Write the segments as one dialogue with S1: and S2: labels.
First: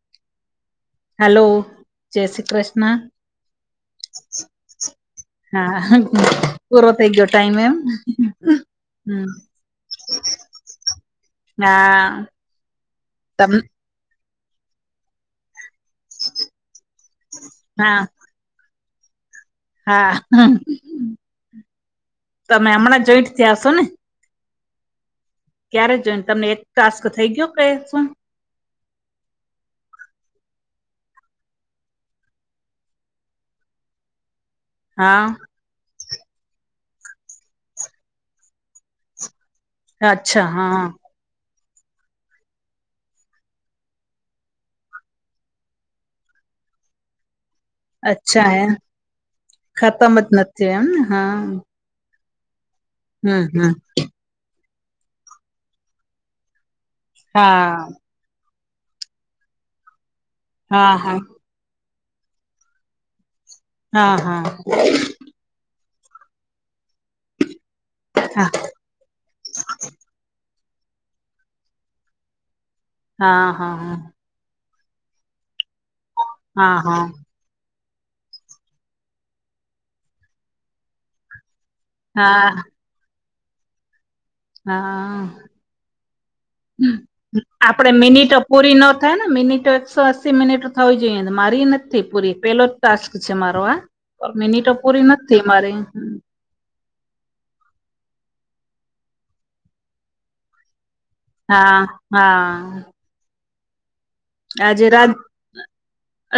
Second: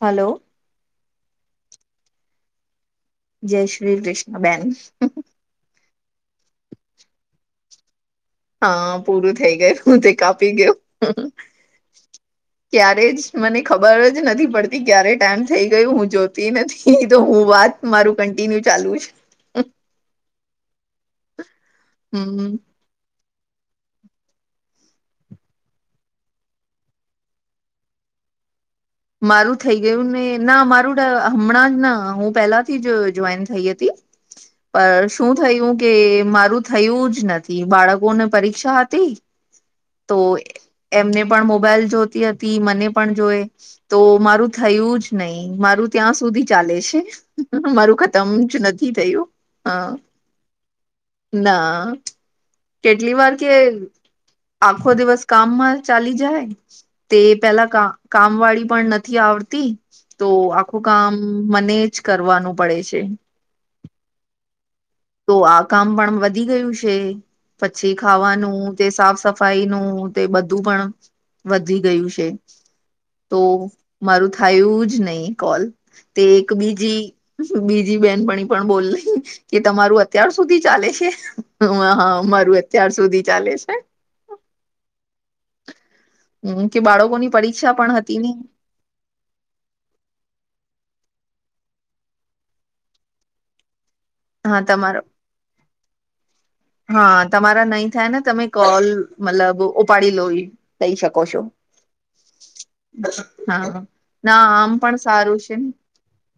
S1: Hello.
S2: Hello જય શ્રી કૃષ્ણ.
S1: જય શ્રી કૃષ્ણ બેન.
S2: હા પૂરો થઈ ગયો ટાઈમ એમ.
S1: હ
S2: હમ
S1: પૂરું થઈ ગયું હું તે કાપી ગ્યો.
S2: ના.
S1: ત્યારે જ મને ખ બર જ નથી પડતી ક્યારે ટાઈમ થઈ ગઈ હું જોતી નથી તો હું વાત
S2: હા
S1: મારું. કન્ટિન્યુ ચાલુ છે.
S2: હા
S1: હમ
S2: તમે હમણાં જોઇન્ટ થયા હશો ને. ક્યારે જોઈન તમને એક ટાસ્ક થઈ ગયો, [unintelligible] માં
S1: મારું થઈ ગયું ને, ના મારું હમણાં જ ના હું પેલાથી જ જોઈન થઈ હતી. પર
S2: હા
S1: શું થયું? કે મારું થયું જ નથી, બાળકો ને પરીક્ષા હતી. તો
S2: અચ્છા હા
S1: એમને પણ મોબાઈલ જોતી હતી, મને પણ જોએ. તો મારું થયું જ નહી, મારું ત્યાં સુધી ચાલે છે. મારું ખતમ
S2: અચ્છા
S1: જ
S2: એમ
S1: નથી થયું. હા
S2: ખતમ જ નથી એમને હા
S1: ના. કેટલીવાર
S2: હમ
S1: કે
S2: હમ
S1: આખો દિવસ કામમાં ચાલી જાય. તે પેલા
S2: હા
S1: કા કામ વાળી પણ નથી આવતી, તો આખું
S2: હા
S1: કામ
S2: હા
S1: મને જ કરવાનું પડે છે.
S2: હા હા.
S1: તો આ કામ પણ વધી ગયું છે. પછી
S2: હા
S1: ખાવાનું તે સાફ સફાઈ નું તે બધ તું પણ વધી ગયું છે, તો
S2: હા હા
S1: મારું થયું જ નહી કોલ તે
S2: હા
S1: એકબીજી
S2: હા
S1: બીજી બેનપણી પણ બોલે કે તમારું અત્યાર સુધી ચાલે છે? હ હા, મારું અત્યાર સુધી ચાલે છે.
S2: હા,
S1: હમ કે બાળકોની પરીક્ષા
S2: આપડે
S1: પણ હતી ને
S2: મિનિટો પૂરી ન થાય ને મિનિટો એકસો અસી મિનિટ થવી જોઈએ મારી નથી પૂરી પેલો ટાસ્ક છે, મારો આ પ
S1: હા
S2: મેનીટો
S1: તમારો
S2: પૂરી નથ થઈ મારે.
S1: હા, તમારા નહી ને, તમે કોલ મતલબ ઉપાડી લો કઈ શકો છો,
S2: હા હા
S1: હા. ના આમ
S2: આજે
S1: પણ
S2: રા
S1: સારું છે ને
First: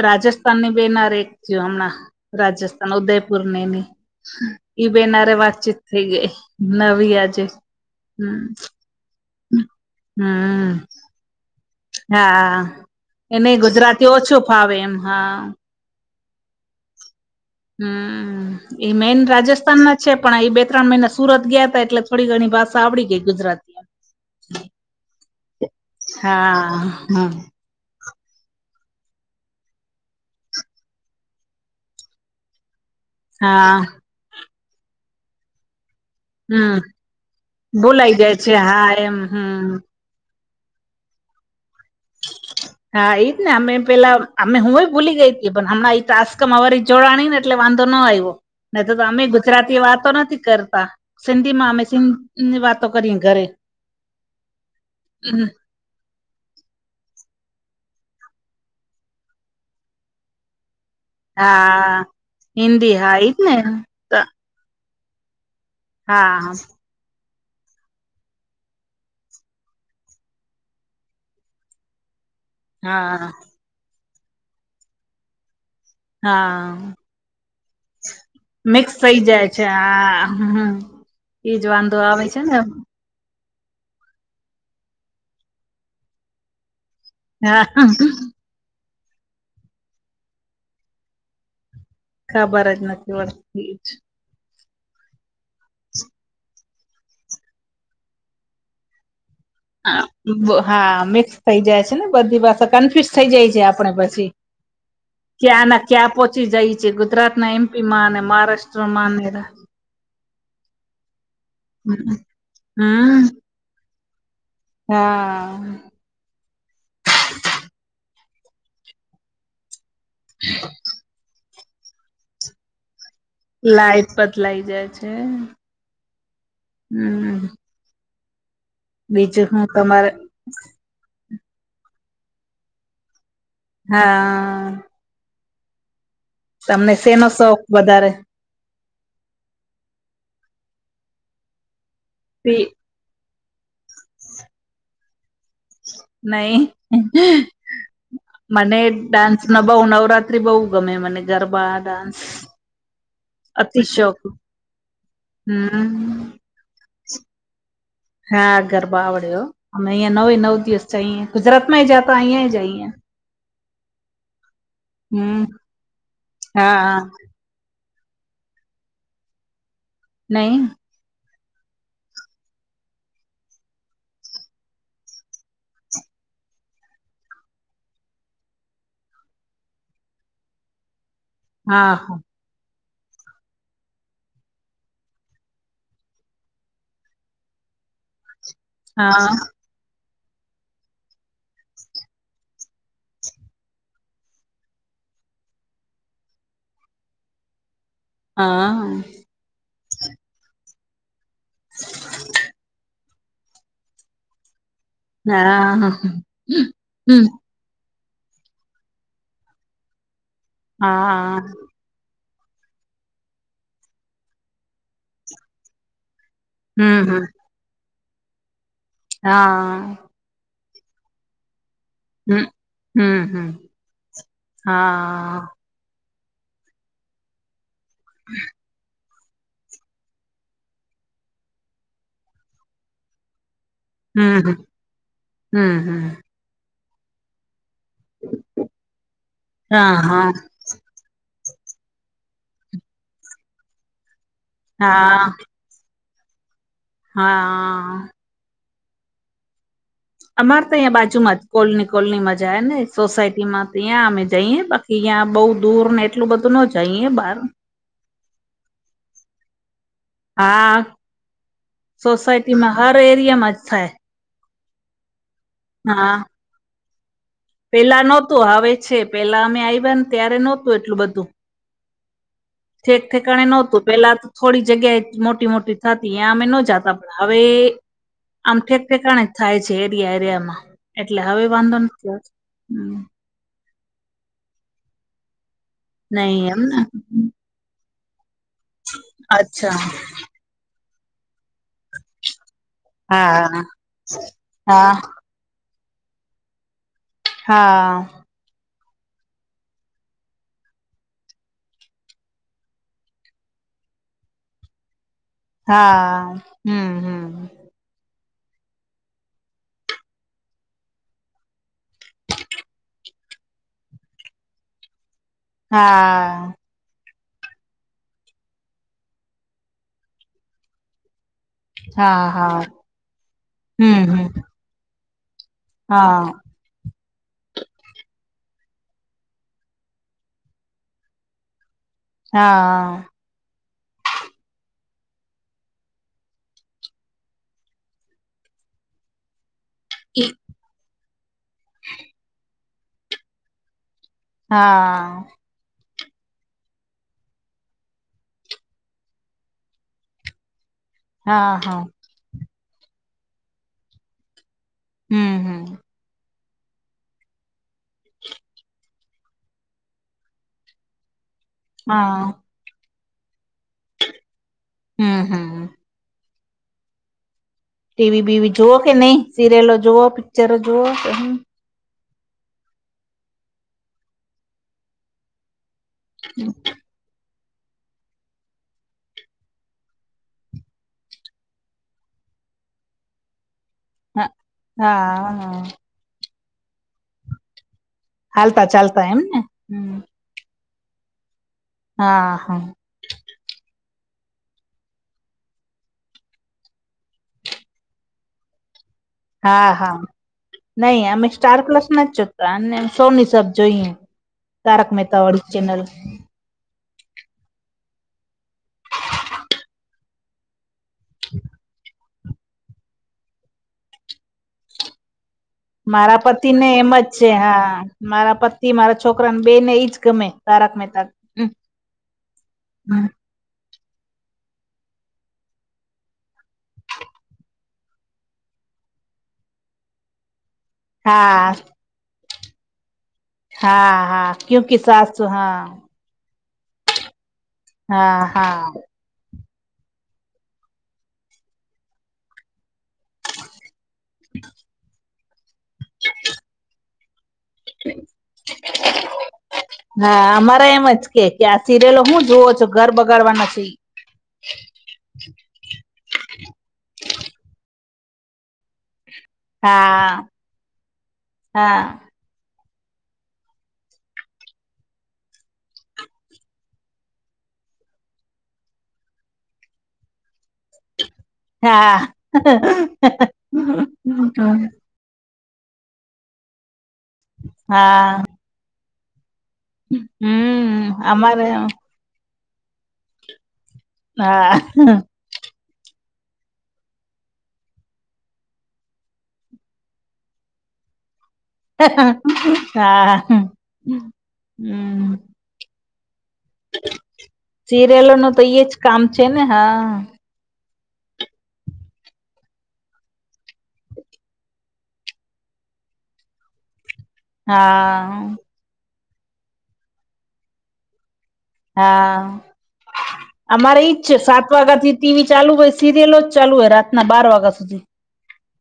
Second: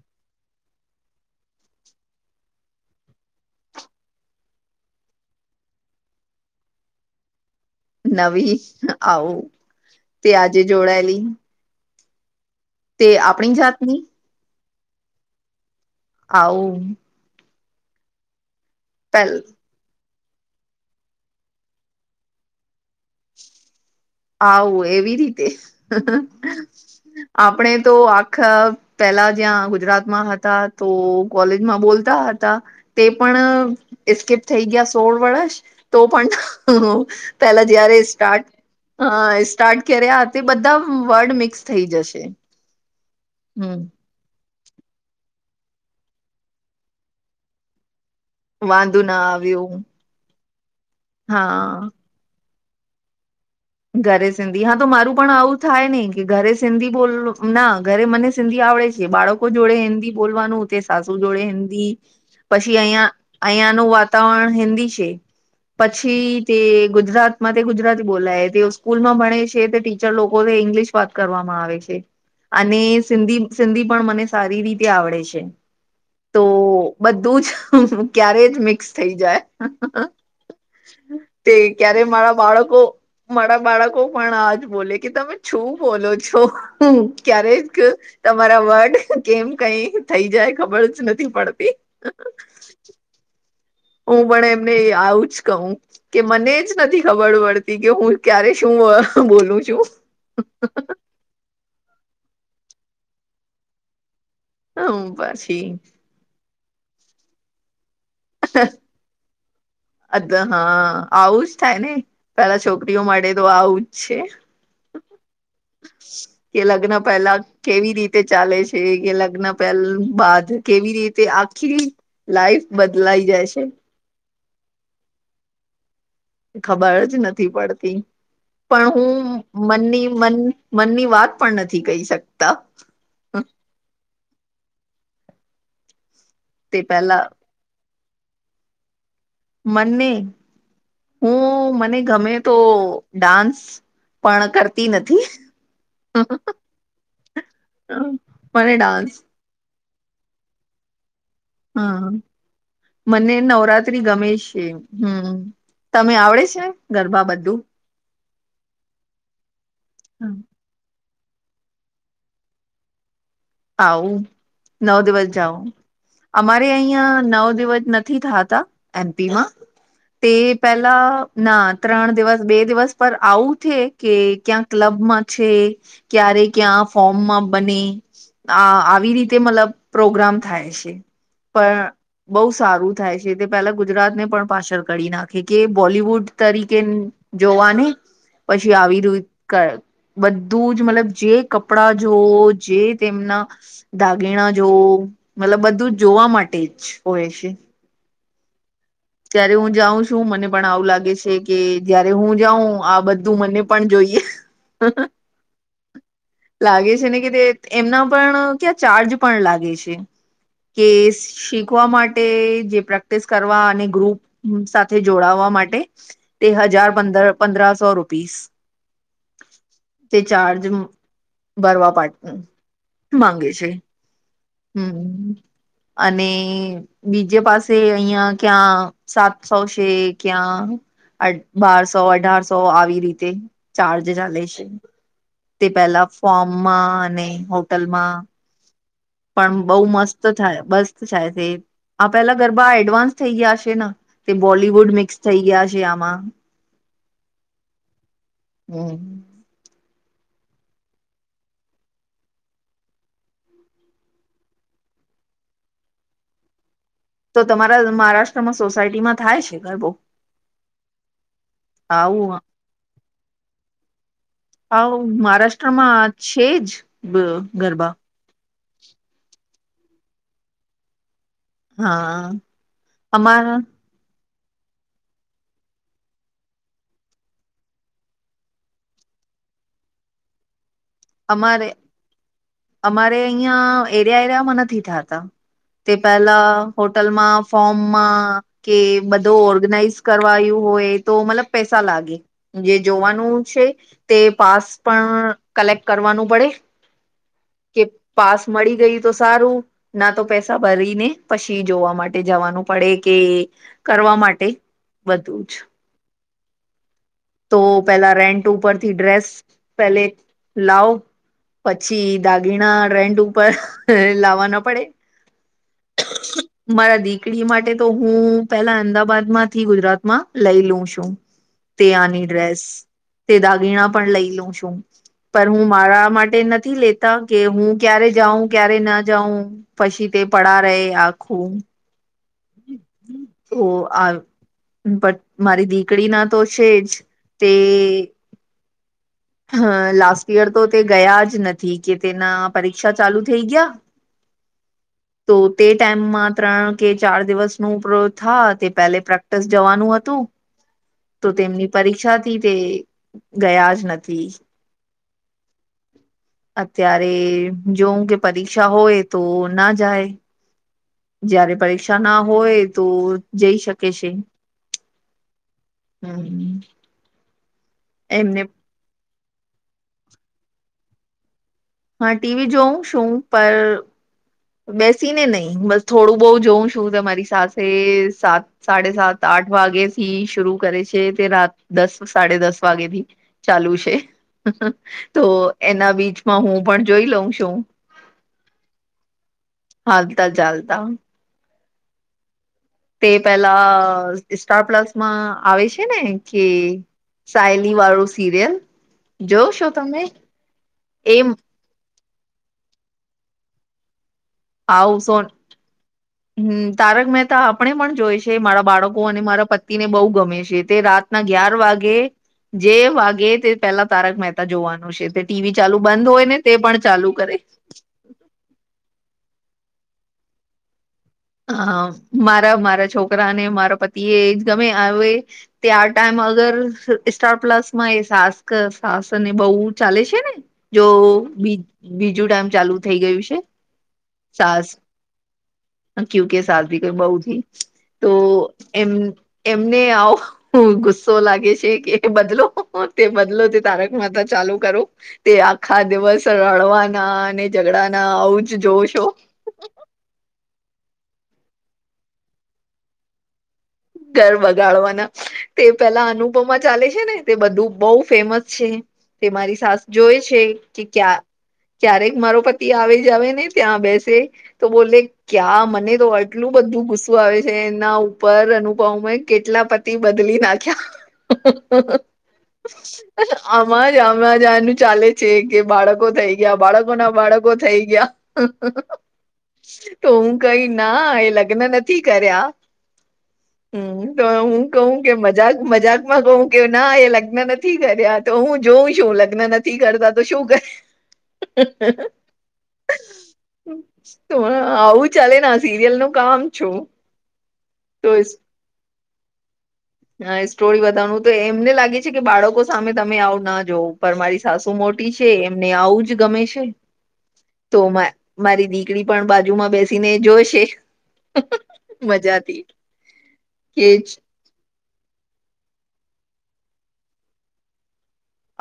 S2: રાજેસ્થાન ની બેનાર એક થયું હમણાં રાજેસ્થાન ઉદયપુર ની ઈ બેન હારે વાતચીત થઈ ગઈ, નવી આજે. હમ
S1: નવી આવું તે આજે
S2: હમ
S1: જોડાયેલી
S2: હા,
S1: તે
S2: એને
S1: આપણી જાતની
S2: ગુજરાતી ઓછું ફાવે એમ, હા.
S1: આઉ
S2: હમ્મ એ મેૈન
S1: પેલ
S2: રાજસ્થાન ના છે પણ, એ બે ત્રણ મહિના સુરત ગ્યા હતા, એટલે થોડી ઘણી ભાશાં આવડી ગઈ ગુજરાતી
S1: આઉ એવી
S2: હા હમ
S1: આપડે તો આખ પેલા જ્યાં ગુજરાતમાં હતા, તો કોલેજમાં બોલતા હતા. તે પણ
S2: હા
S1: સ્કીપ થઈ ગ્યા, સોળ વરશ તો પણ
S2: હમ
S1: પેલા જયારે
S2: બોલાઈ જાય
S1: સ્ટાર્ટ
S2: છે હા એમ હમ
S1: ત્યારે આયા તે બધા વર્ડ મિક્સ થઈ જશે.
S2: હા, એઈજ ને, અમે
S1: હમ
S2: પેલા. અમે હું ભૂલી ગઈ પણ હમણાં એ તાસ્ક અમારી જોડાણી ને, એટલે વાંધો ન આયવો. ન તો,
S1: વાંધો
S2: તો
S1: ના
S2: અમે
S1: આવ્યું
S2: ગુજરાતી વાતો નથી કરતા, સિંધી માં અમે
S1: હા
S2: સીન ને વાતો કરીન ઘરે.
S1: ઘરે સિંધી હા, તો મારું પણ આવું. થાય નહી કે, ઘરે સિંધી બોલ ના ઘરે મને સિંધી આવડે છે, બાળકો જોડે હિન્દી બોલવાનું. સાસુ જોડે હિન્દી
S2: હા
S1: પછી
S2: હિન્દી
S1: અહીં,
S2: હા એજ ને
S1: અહીંયા ન વાત વાતાવરણ હિન્દી છે, પછી
S2: હા
S1: તે ગુજરાતમાં તે ગુજરાતી બોલાય. તે સ્કૂલમાં ભણે છે, તે ટીચર લોકો ઇંગ્લિશ વાત કરવામાં આવે છે, અને
S2: હા
S1: સિંધી સિંધી પણ મને સારી રીતે આવડે છે. તો
S2: હા.
S1: બધું જ. ક્યારે જ મિક્સ થઈ જાય. તે
S2: એજ વાંધો
S1: ક્યારે
S2: આવે
S1: મારા
S2: છે ને
S1: બાળકો મારા બાળકો પણ આજ બોલે કે તમે છું બોલો છો.
S2: હા
S1: ક્યારેક તમારા વર્ડ કેમ કંઈ થઈ જાય ખબર જ નથી પડતી.
S2: [unintelligible]
S1: હું પણ એમને એ આવું જ કવ. કે મને જ નથી ખબર પડતી કે હું ક્યારે શું બોલું છ.
S2: હા. મિક્સ થઈ જાય છે ને બધી ભાષા, કન્ફ્યુઝ થઇ જાય છીએ આપણે પછી.
S1: હમ
S2: ક્યાં ના
S1: પછી
S2: ક્યાં પહોંચી જાય છે. ગુજરાત ના એમ પી માને મહારાષ્ટ્ર માને [unintelligible]
S1: [unintelligible] હા આવું જ થાય ને. પહેલા છોકરીઓ
S2: હમ
S1: માટે તો આવુંજ છે.
S2: હા.
S1: કે લગ્ન પહેલા કેવી રીતે ચાલે છે, કે લગ્ન પહેલ બાદ કેવી રીતે આખી લાઈફ બદલાઈ જાય છ
S2: લાઈફ બદલાઈ જાય છે.
S1: ખબર જ
S2: હમ
S1: નથી પડતી. પણ
S2: બીજું
S1: હું મનની
S2: તમારે
S1: મન મનની વાત પણ નથી કહી શકતા.
S2: હા.
S1: તે
S2: તમને
S1: પહેલા
S2: શેનો શોખ વધારે?
S1: મને હું મને ગમે તો ડાન્સ. પણ કરતી નથી.
S2: નહીં. મનેઈ ડાન્સ સ નો બહુ નવરાત્રી બહુ ગમે મને ગરબા,
S1: હા
S2: ડાન્સ.
S1: મને
S2: અતિ
S1: નવરાત્રી
S2: શોખ
S1: ગમે છે. હમ્મ. તમે
S2: હમ
S1: આવડે છે ગરબા બધું?
S2: હા ગરબા આવડે હો. અમે અહિયાં નવે નવ દિવસ જઈએ. ગુજરાત માંઈ જાતા, અહીયાંઈ જઈએ.
S1: આવું. નવ દિવસ
S2: હમ
S1: જાવ. અમારે
S2: હા હા
S1: અહિયાં નવ દિવસ નથી થાત તા એમ પી માં. તે
S2: નહી
S1: પહેલા ના ત્રણ દિવસ, બે દિવસ પણ આવું થે ક્યાંક ક્લબમાં છે ક્યારે ક્યાં ફોર્મમાં બને આ આવી રીતે મતલબ પ્રોગ્રામ થાય છે. પણ
S2: હા હા
S1: બહુ સારું થાય છે. તે પહેલા ગુજરાત ને પણ પાછળ કરી નાખે. કે બોલિવૂડ તરીકેન જોવાને પછી આવી રીત કા બધું જ મતલબ જે કપડાં જોઓ જે તેમના દાગીણા જોવો, મતલબ બધું જ જોવા માટે જ હોય છે.
S2: હા.
S1: ત્યારે હું જાઉં છું, મને પણ આવું લાગે છે, કે જયારે હું જાઉં આ બધું મને પણ જોઈએ.
S2: હા
S1: લાગે છે ને
S2: હમ
S1: કે તે એમના પણ ત્યાં ચાર્જ પણ લાગે છે. કે
S2: હા
S1: શીખ શીખવા માટે, જે પ્રેક્ટિસ કરવા અને ગ્રુપ સાથે જોડાવા માટે તે હજાર
S2: હમ હમ
S1: પંદર પંદ્રાસો રૂપીસ.
S2: હા.
S1: તે ચાર્જ ભરવા પાડ હમ્મ.
S2: હમ હમ હમ
S1: માંગે છે. હમ્મ.
S2: હા
S1: અને બીજે પાસે અહિયાં ક્યાં સાતસો છે, ક્યાં બારસો અઢારસો આવી રીતે. ચાર્જ
S2: હમ
S1: ચાલે
S2: હમ
S1: છે, તે
S2: હમ હમ
S1: પેલા ફોર્મમાં અને હોટલમાં પણ બહુ
S2: હા
S1: મસ્ત
S2: હા
S1: થાય, મસ્ત થાય, તે આ પેલા ગરબા એડવાન્સ થઈ ગ્યા છે ના. તે બોલીવુડ મિક્સ
S2: હા
S1: થઈ ગ્યા છે, આમાં.
S2: હા.
S1: હમ્મ.
S2: અમારે તો અહીંયા બાજુમાં જ કોલની કોલ ની મજા ને, સોસાયટી માં તો હીંયા અમે જઈએ બા અિયાં બઉ દૂર ને, એટલું બધું ન જાય ઇયબા.
S1: તો તમારા મહારાષ્ટ્રમાં સોસાયટીમાં થાય છે, ગરબો.
S2: હા. સોસાયટી માં હર એરિયામાં જ થાય.
S1: આઉં મહારાષ્ટ્રમાં
S2: હા
S1: છે જ. ગરબા
S2: પેલા નતું હવે છે, પેલા અમે આવ્યા ને, ત્યારે નતું એટલું બધું.
S1: હા.
S2: ઠેક ઠેકાણે
S1: અમારા
S2: નતું. પેલા થોડી જગ્યાએ મોટી-મોટી થતી, ઇઆ અમે ન જાતા પણ હવે. આમ ઠેક ઠેકાણે જ થાય છે, એરિયા એરિયામાં એટલે હવે વાંધો નથી આવતો.
S1: ઇયા એરિયા એરિયામાં નથી થાતા, તે
S2: નહી
S1: પેલા
S2: એમને
S1: હોટલમાં ફોર્મમાં કે, બધો
S2: અચ્છા
S1: ઓર્ગનાઈઝ કર વાયુ હોય તો, મતલબ પૈસા લાગે જે. જોવાનું
S2: હા
S1: છે, તે પાસ
S2: હા
S1: પણ કલેક્ટ કરવાનું પડે. કે
S2: હા
S1: પાસ મળી ગયુ તો સારું. ના તો પેસા ભરી ને, જોવા માટે જવાનું પડે કે. કરવા માટે બધું જ.
S2: હા, હમ્મ, હમ્મ.
S1: તો પેલા રેન્ટ ઉપરથી ડ્રેસ પેલે લાવ. પછી દાગીના રેન્ટ ઉપર લાવા ના પડે.
S2: હા
S1: મારા દીકરી માટે તો, હું પેલા અમદાવાદ માંથી ગુજરાતમાં લઈ લઉ છું. [inaudible] તે આની
S2: હા હા
S1: ડ્રેસ તે દાગીણા
S2: હમ
S1: પણ લઈ
S2: હમ
S1: લઉ છું, પણ હું મારા
S2: હા
S1: માટે નથ તી લેતા કે, હું ક્યારે જાઉં ક્યારે ના જાઉં પછી તે. પડા રે આખું.
S2: હા.
S1: હો આ પણ મારી દીકરી ના તો છે, જ તે હ, લાસ્ટ યર તો તે ગયા જ નથી કે, તેના પરીક્ષા ચાલુ થઈ ગ્યા.
S2: હા.
S1: તો તે ટાઈમમાં ત્રણ કે, ચાર દિવસ નું પ્રો થા તે પહેલે પ્રેક્ટિસ જવાનું હતું. તો
S2: હા
S1: તેમની
S2: હા
S1: પરીક્ષાથી તે ગયા જ નથી.
S2: હમ્મ, હમ્મ.
S1: અત્યારે જોઉં કે, પરીક્ષા હોય તો ના જાય. જ્યારે પરીક્ષા ના
S2: હા
S1: હોય તો જઈ શકે છે.
S2: હમ્મ, હ.
S1: હમ્મ.
S2: ટીવી બીવી જુઓ કે નઈ, સિરિયલો જુઓ? પિક્ચરો જુઓ કે
S1: હા, ટીવી જોઉં છું પર. બેસી ને નહી, બસ થોડું બહુ જોઉં શું તમારી સાથે સાત? સાડે સાત-આઠ વાગે થી શરુ કરે છે, તે રાત દસ સાડે દસ વાગે થી ચાલુ છે
S2: હા
S1: તો,
S2: હા હા
S1: એના બીચમાં હું પણ જોઈ લઉં છું.
S2: હાલતા-ચાલતા એમ ને. હમ
S1: હાલતા-ચાલતા.
S2: હા, હા.
S1: તે પેલા સ્ટાર પ્લસમાં આવે છે ને કે. સાયલી વાળું, સિરિયલ. જોવ
S2: હા,
S1: છો
S2: હા,
S1: તમે
S2: નઈ અમે
S1: એમ
S2: સ્ટાર પ્લસ માં. રાનને સોની સાબ જોઈએ, તારક
S1: હાઉસ
S2: મહેતા
S1: ઓન
S2: વાળી ચેનલ.
S1: હમ, તારક મહેતા આપણે પણ જોઈ છે, મારા બાળકો અને મારા પ તી ને બહુ ગમે છે, તે રાતના અગિયાર વાગે. જે વાગે તે પેહલા તારક મહેતા જોવાનું છે. ટીવી ચાલુ બંધ
S2: મારા
S1: હોય
S2: પતિ
S1: તે
S2: ને
S1: પણ
S2: એમ જ
S1: ચાલુ
S2: છે,
S1: કરે
S2: હા. મારા પતિ મારા છોકરાને બે ને ઈજ ગમે તારક મહેતા.
S1: હ, મારા મારા
S2: હમ
S1: છોકરા ને, મારા પતિ એ આજ ગમે આવે. ત્યાર ટાઈમ અગર સ સ્ટાર પ્લસમાં સાસક સાસ અને બહુ ચાલે છે ને. જો
S2: હા
S1: બી બીજું ટાઈમ ચાલુ થઈ ગયું છે.
S2: હા, હા, ક્યુકી સાસ હા.
S1: ક્યૂકે સસભી કભ બહુ થી તો
S2: હા હા
S1: એમ. એમને આવો ગુસ્સો લાગે છે કે, બદલો. તે બદલો તે તારક માતા ચાલુ કરું તે, આખા દિવસ રડવાના અને ઝઘડા ના આવું જ જો છો.
S2: હા, અમારા એમ જ કે, કે આ સિરિયલો હું જોવ છું, ઘર બગાડવાના છે.
S1: ઘર બગાડવાના. તે પેલા અનુપમા ચાલે છે ને, તે બધું બહુ ફેમસ છે. તે મારી સાસ
S2: હા
S1: જોય છે કે, ક્યા
S2: હા
S1: ક્યારેક મારો પ આવી જાવ ને, ત્યાં બેસે. તો બોલે ક્યાં મને તો આટલું બધું ગુસ્સું આવે છે, એના ઉપર. પમે કેટલા પતિ બદલી ના.
S2: હા
S1: આમાં અમાં આનું ચાલે. છે કે, બાળકો થઈ ગયા, બાળકો ના બાળકો થઈ ગયા.
S2: હા
S1: તો હું કઈ
S2: હમ્મ
S1: ના એ
S2: અમારે
S1: લગ્ન નથી કર્યા. તો
S2: હા
S1: હું કઉું કે. મજાક માં કહું કે, ના એ લગ્ન નથી કર્યા તો, હું જોઉં છું લગ્ન નથી કરતા તો શું કરે? [unintelligible]
S2: હા. [unintelligible]
S1: તો આવું
S2: હમ્મ
S1: ચાલે ને, સિરિયલ નું કામ છું.
S2: સિરિયલો નું તો એ જ કામ છે ને, હા.
S1: નાઅ સ્ટોરી બતાવું તે એમને લાગે છે કે, બાળકો સામે તમે આવું ના જોવ પરમારીશ. સાસુ મોટી છે, એમને આવું જ ગમે છે. તોમા
S2: હા
S1: મારી દીકરી પણ બાજુમાં
S2: હા,
S1: મજાથી
S2: અમારે
S1: કે
S2: ઈજ છે, સાત વાગ્યા થી ટી વી ચાલુ હોય સીરીયલોજ ચાલુ હોય રાતના બાર વાગ્યા સુધી.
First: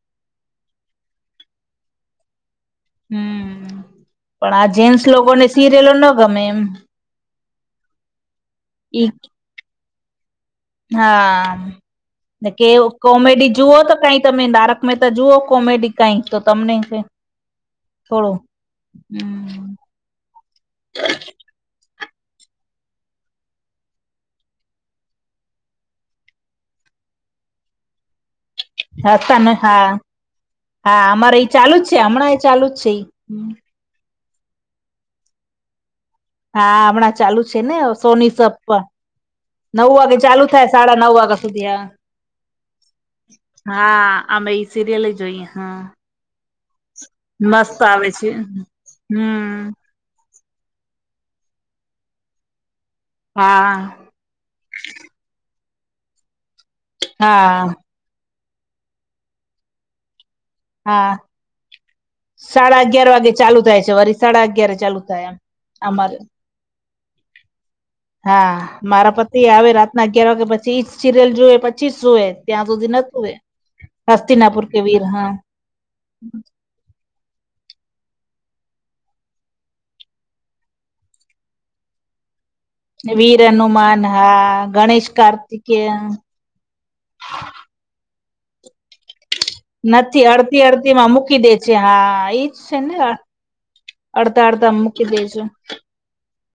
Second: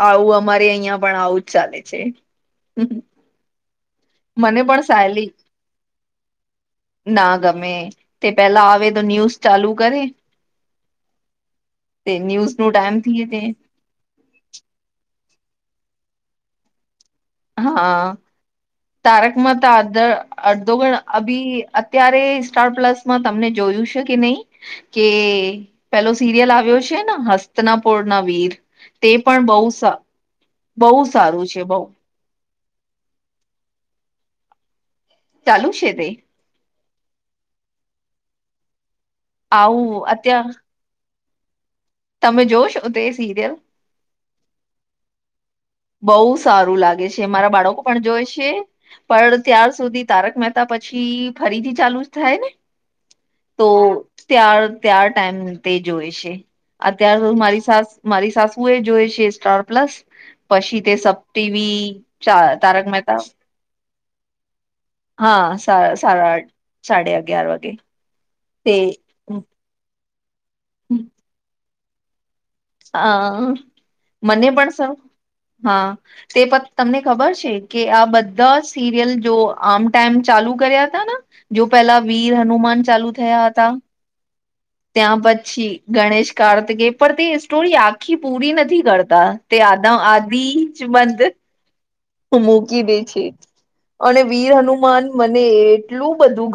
S1: આવું અમારે અહિયાં પણ આવું જ ચાલે છે.
S2: હમ્મ, પણ
S1: મને
S2: આ જેન્ટસ
S1: સાયલી
S2: લોકોને સિરેલો ના ગમે એમ.
S1: ના ગમે તે પેલા આવે તો
S2: ઈ
S1: ન્યૂઝ ચાલુ કરી.
S2: હા
S1: ટાઈમ થીએ તે
S2: કોમેડી જુઓ તો કંઈક તમે તારક મહેતા જુઓ કોમેડી કઈક તો તમને કંઈક
S1: હા તારકમેતા દર આધ અડધોગણ અભી ત્યારે સ્ટાર પ્લસમાં તમને જોયું છે કે નહીં? કે પેલો સિરિયલ આવ્યો છે ને હસ્તિનાપુર ના વીર. તે
S2: હસતા
S1: પણ
S2: ન
S1: બઉ
S2: હા
S1: સા બહુ
S2: હા અમારે એ
S1: સારું
S2: ચાલુ
S1: બહુ
S2: જ છે હમણાં એ ચાલુ જ છે એ.
S1: ચાલુ છે તે?
S2: હા હમણાં ચાલુ છે ને સોની સબ પર નવ
S1: આવું
S2: વાગે ચાલુ
S1: અત્યાર
S2: થાય. સાડા નવ વાગ્યા સુધી આવે.
S1: તમે જોવો છો તે સિરિયલ?
S2: હા અમે એ સિરિયલ જ જોઈએ હા.
S1: બહુ સારું લાગે છે મારા
S2: મસ્ત
S1: બાળકો પણ
S2: આવે
S1: જોએ છે પણ
S2: હમ
S1: ત્યાં સુધી તારક મ તા પછી ફરીથી ચાલુ થાય ને તો
S2: હા
S1: તાર ત્યાર ટાઈમ તે જોઈ છે અત્યાર મારી
S2: હા
S1: સાસ મારી સાસુ એ જોએ છે સ્ટાર પ્લસ. પછી તે
S2: હા
S1: સબ ટી વી તા
S2: સાડા
S1: તારક
S2: અગિયાર
S1: મહેતા
S2: વાગે ચાલુ થાય છે વરી સાડા અગિયારે ચાલુ થાય એમ
S1: હા સાર
S2: અમારે
S1: સાર સાડા અગિયાર વાગે.
S2: હા,
S1: તે
S2: મારા પતિ આવે રાતના અગિયાર વાગે પછી જ સિરિયલ જોએ પછી જ સુએ. ત્યાં સુધી
S1: અ
S2: નતું એ
S1: મને
S2: હસ્તિનાપુર
S1: પણ
S2: કે
S1: સર
S2: વીર હા.
S1: હા તે પ તમને ખબર છે કે આ બધા સિરિયલ જો આમ ટાઈમ ચાલુ કર્યા હતા ને. જો પહેલા વીર હનુમાન ચાલુ
S2: વીર
S1: થયા હતા
S2: હનુમાન હા ગણેશ
S1: ત્યાં પછી
S2: કાર્તિકેય.
S1: ગણેશ કાર્તિકેય પણ તે સ્ટોરી આખી પૂરી નથી કરતા તે આદા
S2: નથી અડધી
S1: આધિજ
S2: અડધી માં
S1: બંધ
S2: મૂકી દે છે હા એજ છે
S1: મૂકી
S2: ને
S1: દીધી. અને
S2: અડધા
S1: વીર
S2: અડધા
S1: હનુમાન
S2: મૂકી દે છે
S1: મને એટલું બધું